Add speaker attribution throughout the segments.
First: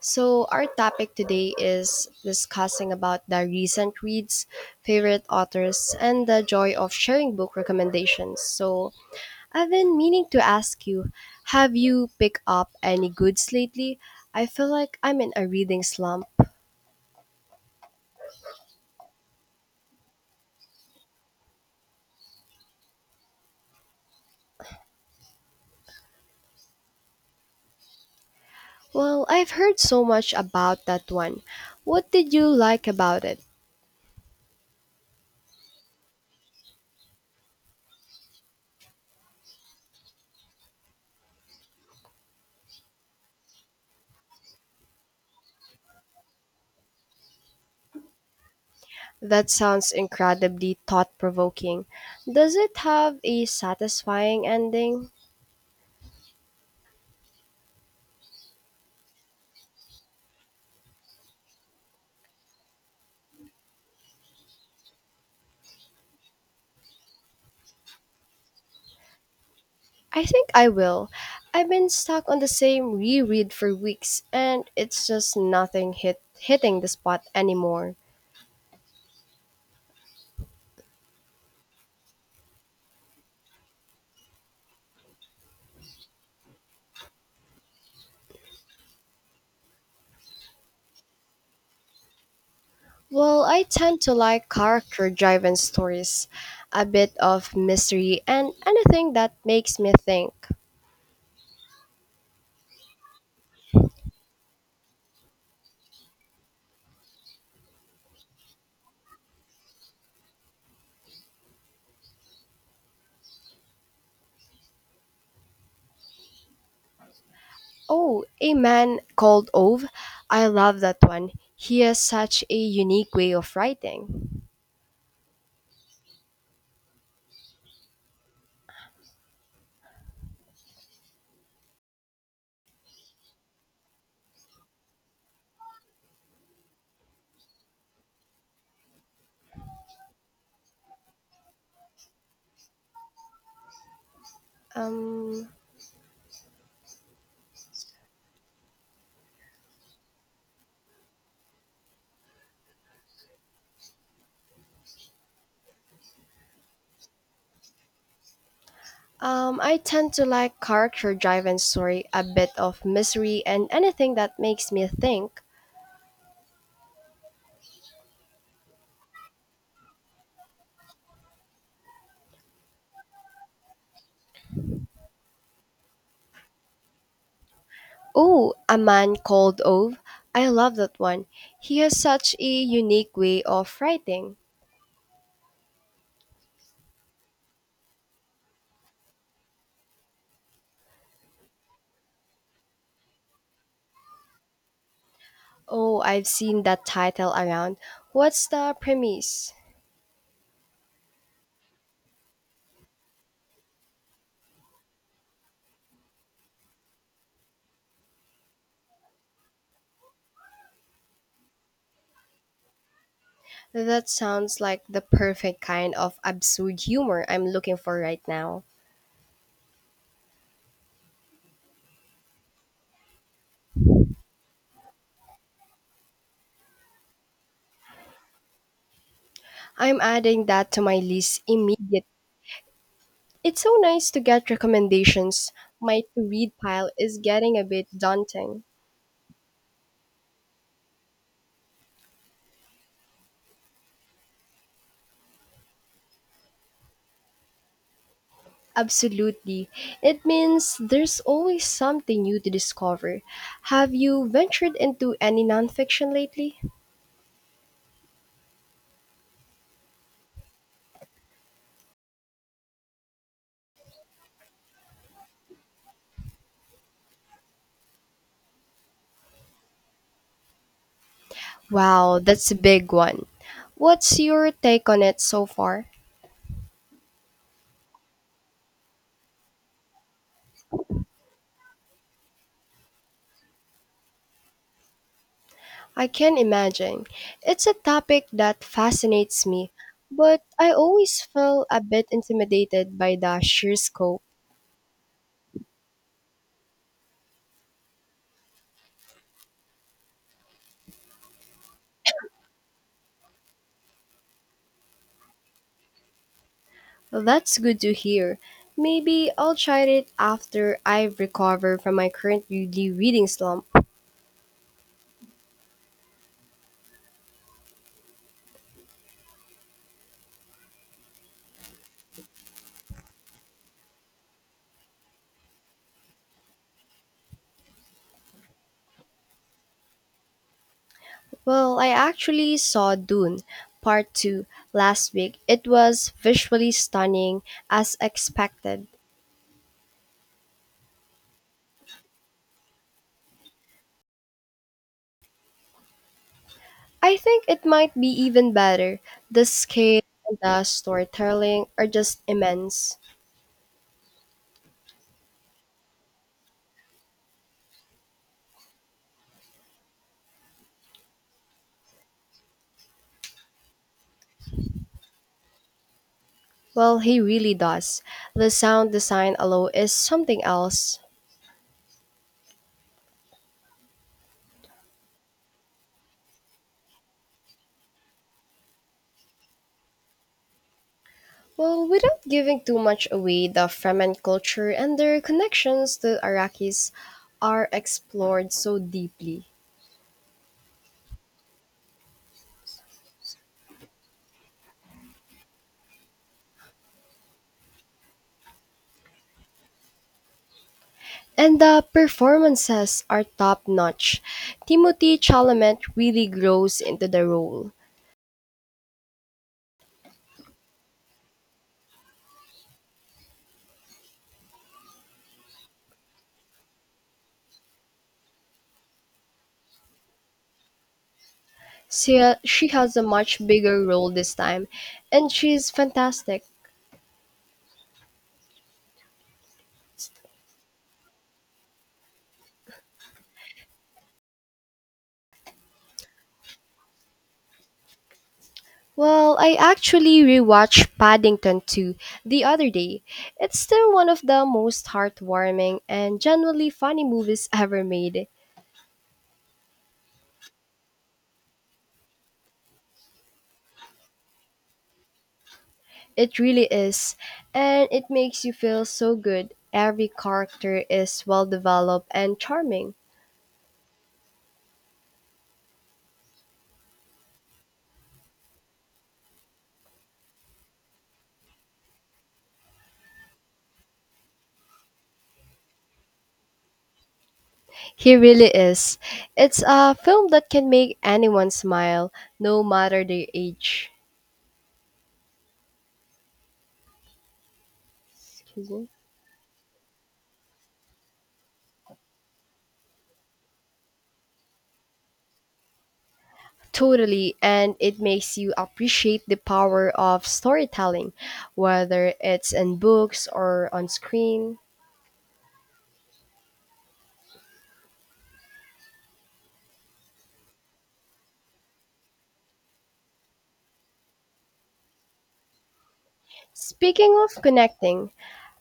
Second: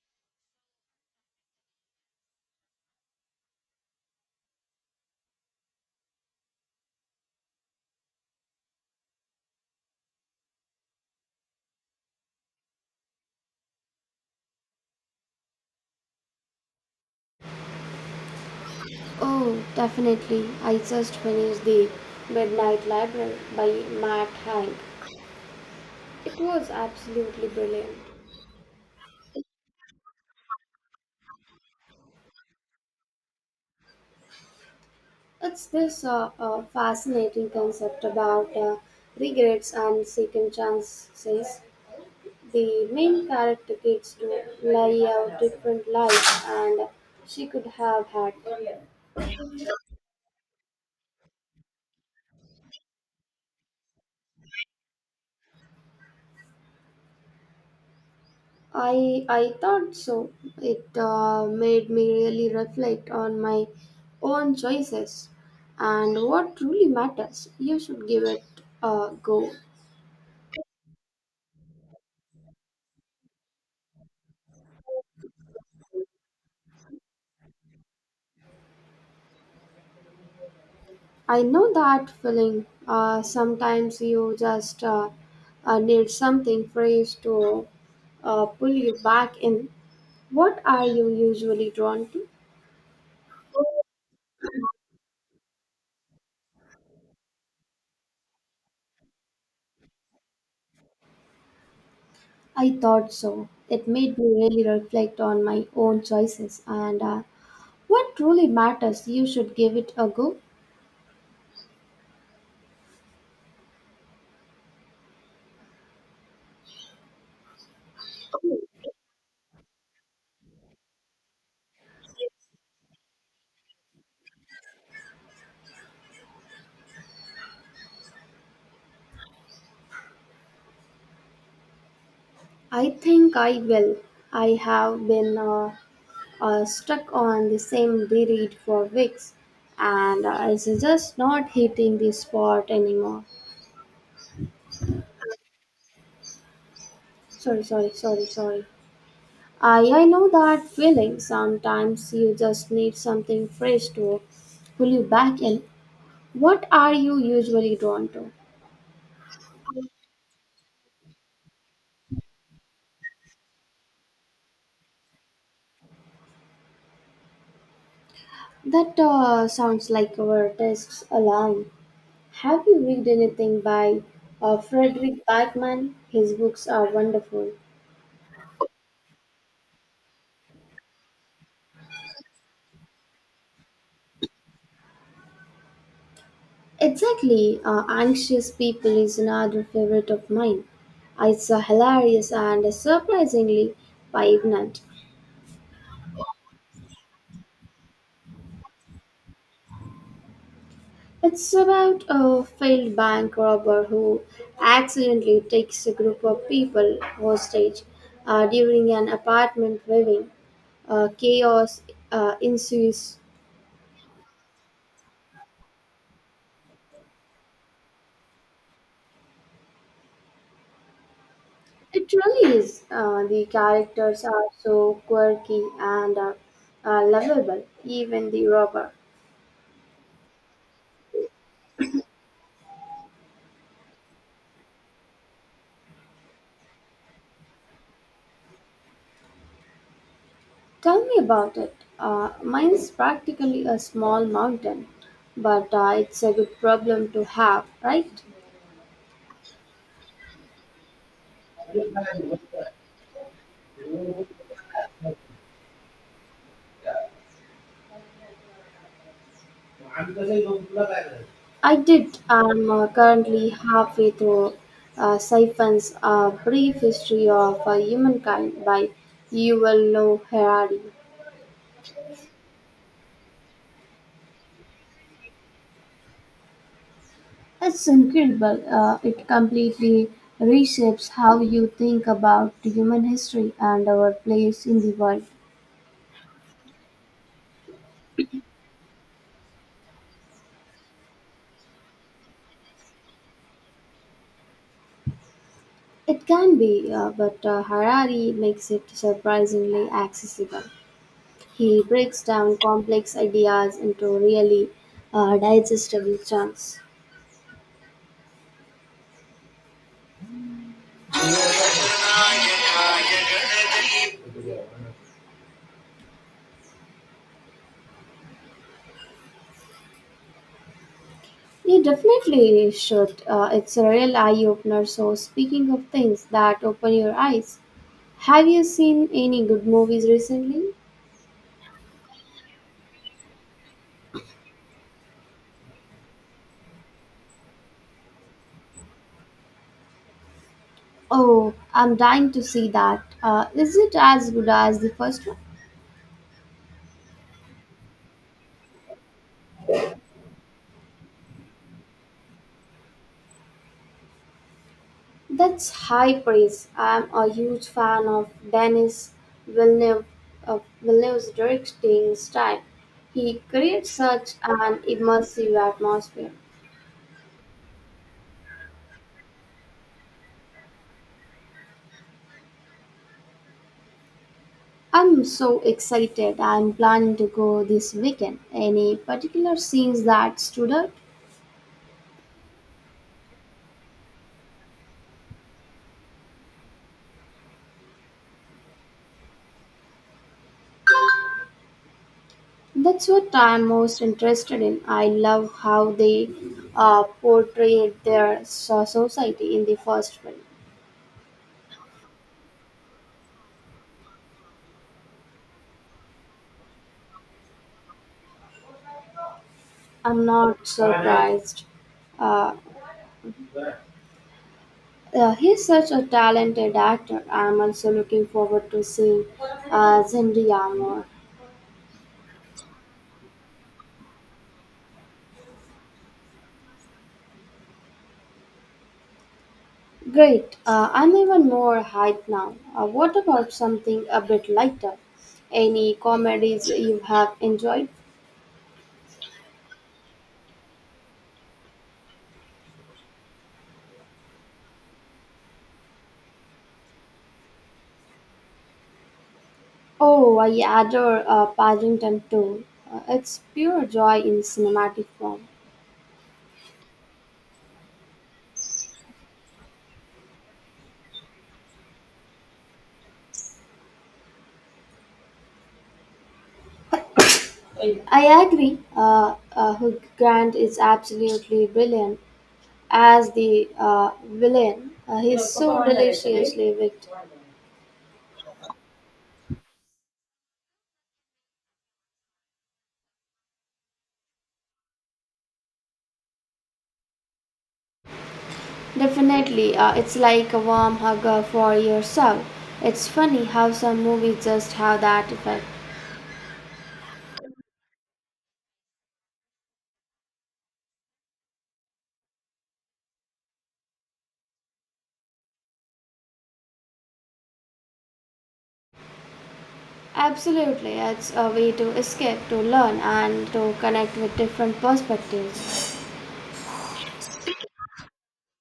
Speaker 1: So our topic today is discussing about the recent reads, favorite authors, and the joy of sharing book recommendations. So I've been meaning to ask you, have you picked up any goods lately? I feel like I'm in a reading slump.
Speaker 2: Oh, definitely. I just finished The Midnight Library by Matt Haig. It was absolutely brilliant.
Speaker 1: Well, I've heard so much about that one. What did you like about it?
Speaker 2: It's this fascinating concept about regrets and second chances. The main character gets to lay out different lives and she could have had.
Speaker 1: That sounds incredibly thought provoking. Does it have a satisfying ending?
Speaker 2: I thought so. It made me really reflect on my own choices and what truly matters. You should give it a go.
Speaker 1: I think I will. I've been stuck on the same reread for weeks and it's just nothing hitting the spot anymore.
Speaker 2: I know that feeling. Sometimes you just need something fresh to pull you back in. What are you usually drawn to?
Speaker 1: Well, I tend to like character driven stories, a bit of mystery and anything that makes me think.
Speaker 2: I thought so. It made me really reflect on my own choices and what truly matters. You should give it a go.
Speaker 1: Oh, a man called Ove. I love that one. He has such a unique way of writing.
Speaker 2: I think I will. I have been stuck on the same reread for weeks, and it's just not hitting the spot anymore.
Speaker 1: Um,
Speaker 2: Sorry, sorry, sorry, sorry. I know that feeling. Sometimes you just need something fresh to pull you back in. What are you usually drawn to?
Speaker 1: I tend to like character driven story, a bit of mystery, and anything that makes me think.
Speaker 2: That sounds like our tastes align. Have you read anything by Frederick Backman? His books are wonderful.
Speaker 1: Oh, A Man Called Ove. I love that one. He has such a unique way of writing.
Speaker 2: Exactly, anxious people is another favorite of mine. It's hilarious and surprisingly poignant.
Speaker 1: Oh, I've seen that title around. What's the premise?
Speaker 2: It's about a failed bank robber who accidentally takes a group of people hostage during an apartment viewing. Chaos ensues.
Speaker 1: That sounds like the perfect kind of absurd humor I'm looking for right now.
Speaker 2: It really is. The characters are so quirky and lovable, even the robber.
Speaker 1: I'm adding that to my list immediately. It's so nice to get recommendations. My to read pile is getting a bit daunting.
Speaker 2: Tell me about it. Mine's practically a small mountain, but it's a good problem to have, right?
Speaker 1: Absolutely. It means there's always something new to discover. Have you ventured into any nonfiction lately?
Speaker 2: I did. I'm currently halfway through Siphon's Brief History of Humankind by Yuval Noah Harari.
Speaker 1: Wow, that's a big one. What's your take on it so far?
Speaker 2: It's incredible. It completely reshapes how you think about human history and our place in the world.
Speaker 1: I can imagine. It's a topic that fascinates me, but I always feel a bit intimidated by the sheer scope.
Speaker 2: It can be, but Harari makes it surprisingly accessible. He breaks down complex ideas into really digestible chunks.
Speaker 1: That's good to hear. Maybe I'll try it after I've recovered from my currently reading slump.
Speaker 2: You definitely should. It's a real eye opener. So, speaking of things that open your eyes, have you seen any good movies recently?
Speaker 1: Well, I actually saw Dune Part 2 last week. It was visually stunning as expected.
Speaker 2: Oh, I'm dying to see that. Is it as good as the first one?
Speaker 1: I think it might be even better. The scale and the storytelling are just immense.
Speaker 2: That's high praise. I'm a huge fan of Villeneuve, Villeneuve's directing style. He creates such an immersive atmosphere.
Speaker 1: Well, he really does. The sound design alone is something else.
Speaker 2: I'm so excited. I'm planning to go this weekend. Any particular scenes that stood out?
Speaker 1: Well, without giving too much away, the Fremen culture and their connections to Arrakis are explored so deeply.
Speaker 2: That's what I'm most interested in. I love how they portrayed their society in the first film.
Speaker 1: And the performances are top notch. Timothy Chalamet really grows into the role.
Speaker 2: I'm not surprised. Uh, Yeah, he's such a talented actor. I'm also looking forward to seeing Zendaya more.
Speaker 1: She has a much bigger role this time, and she's fantastic.
Speaker 2: Great. I'm even more hyped now. What about something a bit lighter? Any comedies you have enjoyed?
Speaker 1: Well, I actually rewatched Paddington 2 the other day. It's still one of the most heartwarming and genuinely funny movies ever made.
Speaker 2: Oh, I adore Paddington too. It's pure joy in cinematic form.
Speaker 1: It really is, and it makes you feel so good. Every character is well developed and charming.
Speaker 2: I agree. Hugh Grant is absolutely brilliant as the villain. He's so deliciously wicked.
Speaker 1: He really is. It's a film that can make anyone smile, no matter their age. Excuse me?
Speaker 2: Definitely, it's like a warm hug for yourself. It's funny how some movies just have that effect.
Speaker 1: Totally, and it makes you appreciate the power of storytelling, whether it's in books or on screen.
Speaker 2: Absolutely, it's a way to escape, to learn, and to connect with different perspectives.
Speaker 1: Speaking of connecting,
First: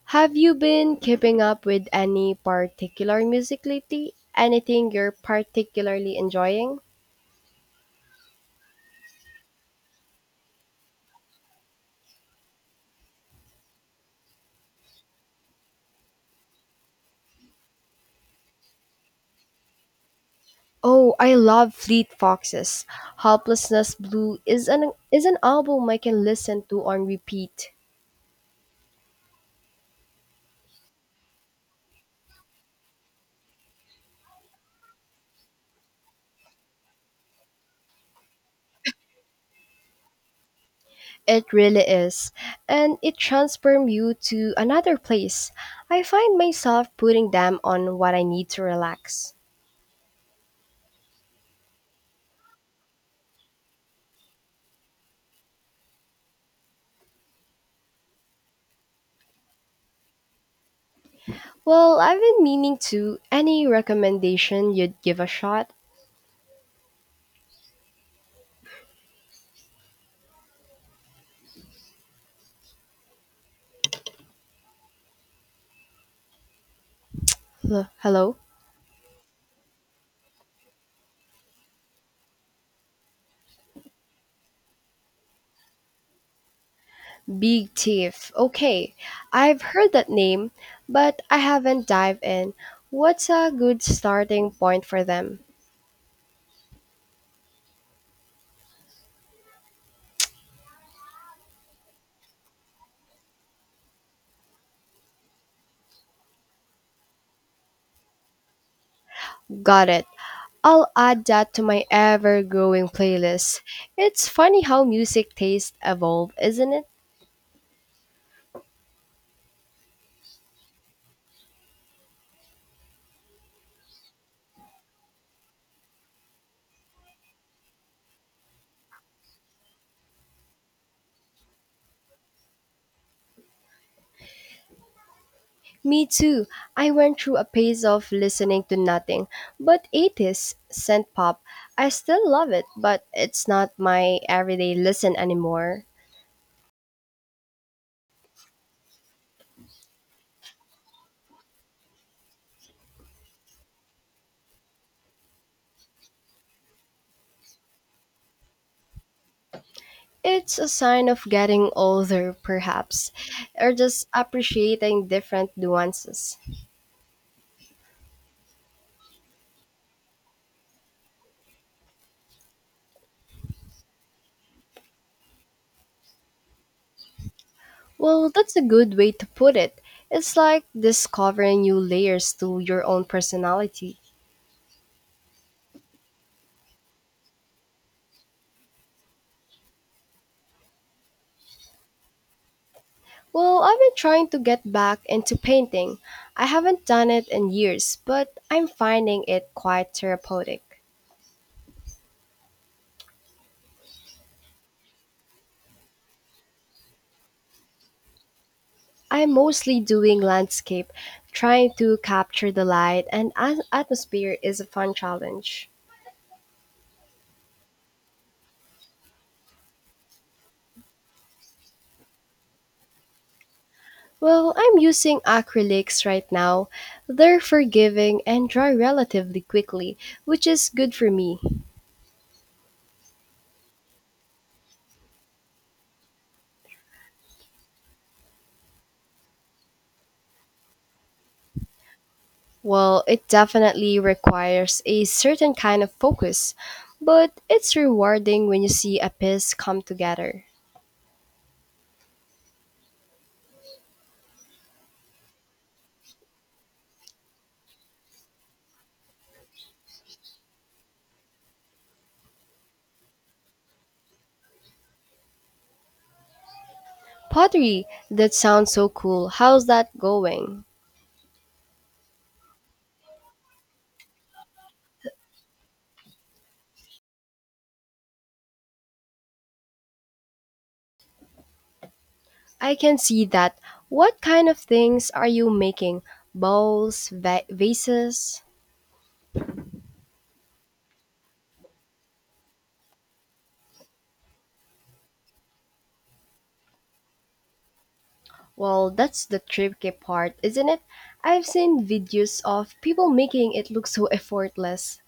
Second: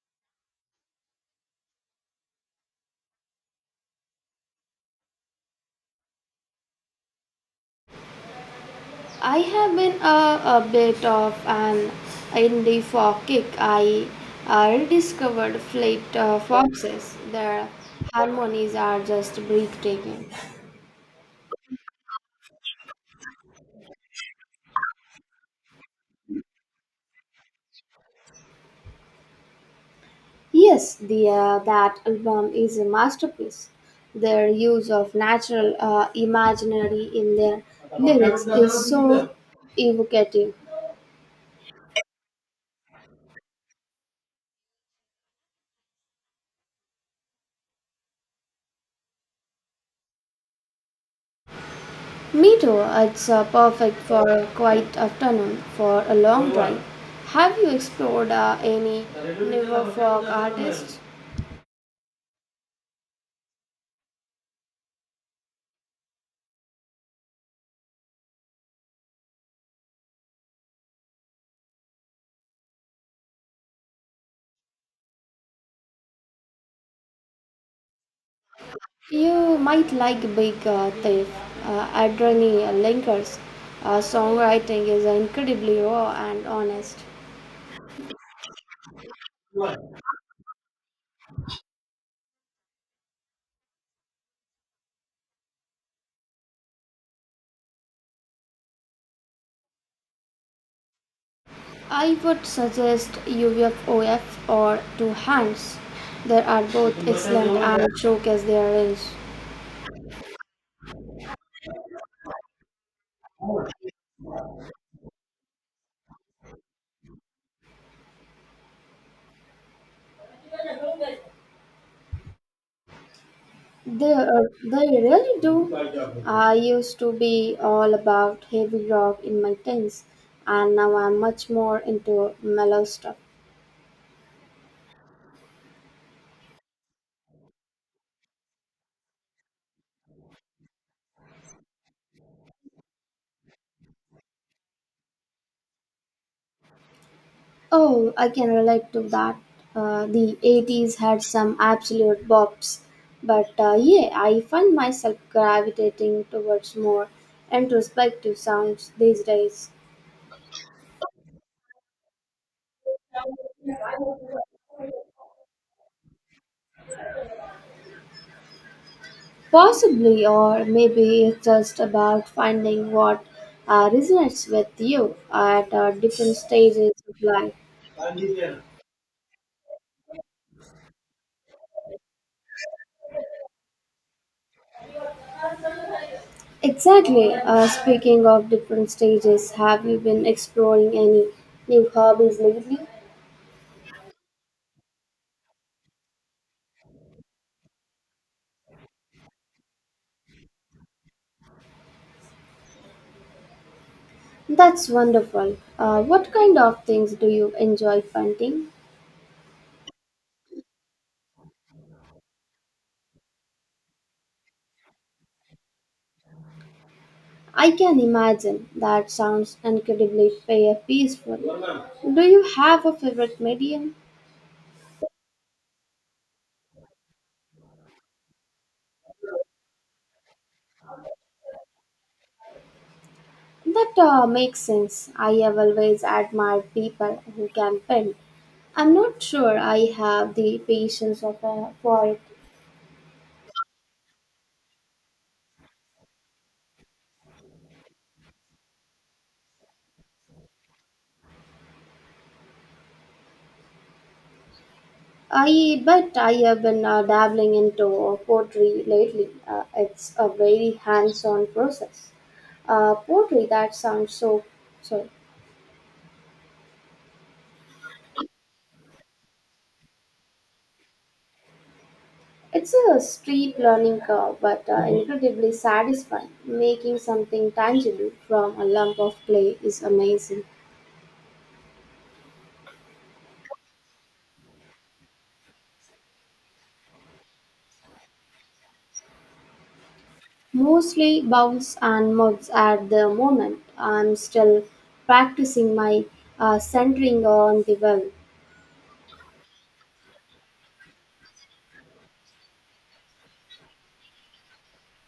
Speaker 1: have you been keeping up with any particular music lately? Anything you're particularly enjoying?
Speaker 2: I have been a bit of an indie folk kick. I rediscovered Fleet Foxes. Their harmonies are just breathtaking.
Speaker 1: Oh, I love Fleet Foxes. Helplessness Blue is an album I can listen to on repeat.
Speaker 2: Yes, the that album is a masterpiece. Their use of natural imaginary in their lyrics is so evocative.
Speaker 1: It really is. And it transforms you to another place. I find myself putting them on what I need to relax.
Speaker 2: Me too. It's perfect for a quiet afternoon for a long drive. Have you explored any newer folk artists?
Speaker 1: Well, I've been meaning to. Any recommendation you'd give a shot? Hello?
Speaker 2: You might like Big Thief, Adrenaline Linkers. Songwriting is incredibly raw and honest.
Speaker 1: Big Thief. Okay. I've heard that name, but I haven't dived in. What's a good starting point for them?
Speaker 2: I would suggest UFOF or Two Hands. They are both excellent and showcase their range.
Speaker 1: Got it. I'll add that to my ever growing playlist. It's funny how music tastes evolve, isn't it?
Speaker 2: They really do. I used to be all about heavy rock in my teens, and now I'm much more into mellow stuff.
Speaker 1: Me too. I went through a phase of listening to nothing but 80s synth pop. I still love it, but it's not my everyday listen anymore.
Speaker 2: Oh, I can relate to that. The 80s had some absolute bops, but yeah, I find myself gravitating towards more introspective sounds these days.
Speaker 1: It's a sign of getting older, perhaps, or just appreciating different nuances.
Speaker 2: Possibly, or maybe it's just about finding what resonates with you at different stages of life.
Speaker 1: Well, that's a good way to put it. It's like discovering new layers to your own personality.
Speaker 2: Exactly. Speaking of different stages, have you been exploring any new hobbies lately?
Speaker 1: Well, I've been trying to get back into painting. I haven't done it in years, but I'm finding it quite therapeutic.
Speaker 2: That's wonderful. What kind of things do you enjoy painting?
Speaker 1: I'm mostly doing landscape, trying to capture the light and atmosphere is a fun challenge.
Speaker 2: I can imagine that sounds incredibly peaceful. Do you have a favorite medium?
Speaker 1: Well, I'm using acrylics right now. They're forgiving and dry relatively quickly, which is good for me.
Speaker 2: That makes sense. I have always admired people who can paint. I'm not sure I have the patience of a, poet.
Speaker 1: Well, it definitely requires a certain kind of focus, but it's rewarding when you see a piece come together.
Speaker 2: I but I have been dabbling into pottery lately. It's a very hands-on process. Poetry. That sounds so sorry.
Speaker 1: Pottery, that sounds so cool. How's that going?
Speaker 2: It's a steep learning curve, but incredibly satisfying. Making something tangible from a lump of clay is amazing.
Speaker 1: I can see that. What kind of things are you making? Bowls, vases?
Speaker 2: Mostly bounce and mugs at the moment. I'm still practicing my centering on the well.
Speaker 1: Well, that's the tricky part, isn't it? I've seen videos of people making it look so effortless.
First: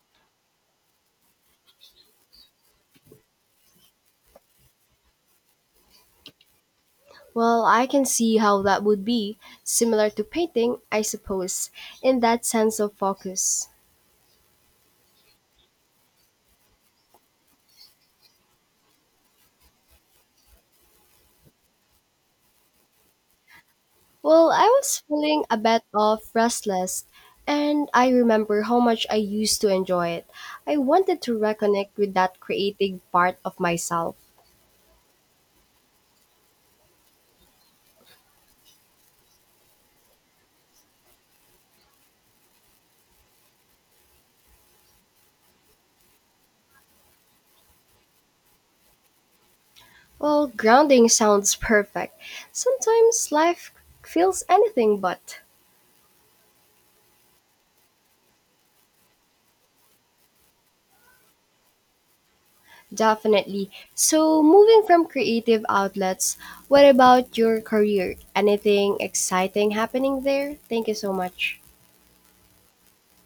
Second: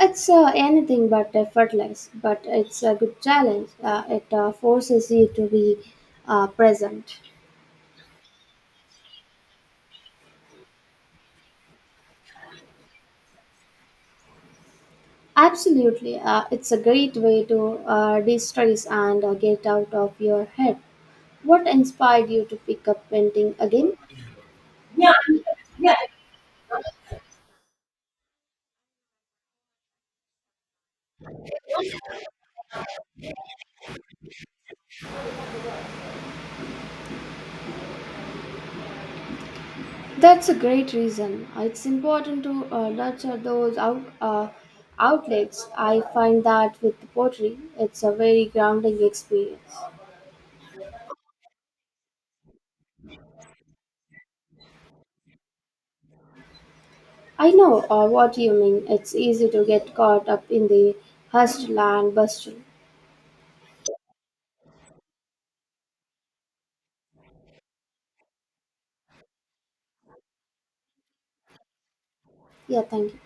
Speaker 2: It's anything but effortless, but it's a good challenge. It forces you to be present.
Speaker 1: Well, I can see how that would be similar to painting, I suppose, in that sense of focus.
Speaker 2: Absolutely, it's a great way to de-stress and get out of your head. What inspired you to pick up painting again?
Speaker 1: Well, I was feeling a bit of restless, and I remember how much I used to enjoy it. I wanted to reconnect with that creative part of myself.
Speaker 2: That's a great reason. It's important to nurture those outlets. I find that with pottery, it's a very grounding experience.
Speaker 1: Well, grounding sounds perfect. Sometimes life feels anything but.
Speaker 2: I know what you mean. It's easy to get caught up in the hustle and bustle.
Speaker 1: Definitely. So, moving from creative outlets, what about your career? Anything exciting happening there? Thank you so much.
Speaker 2: Yeah, thank you.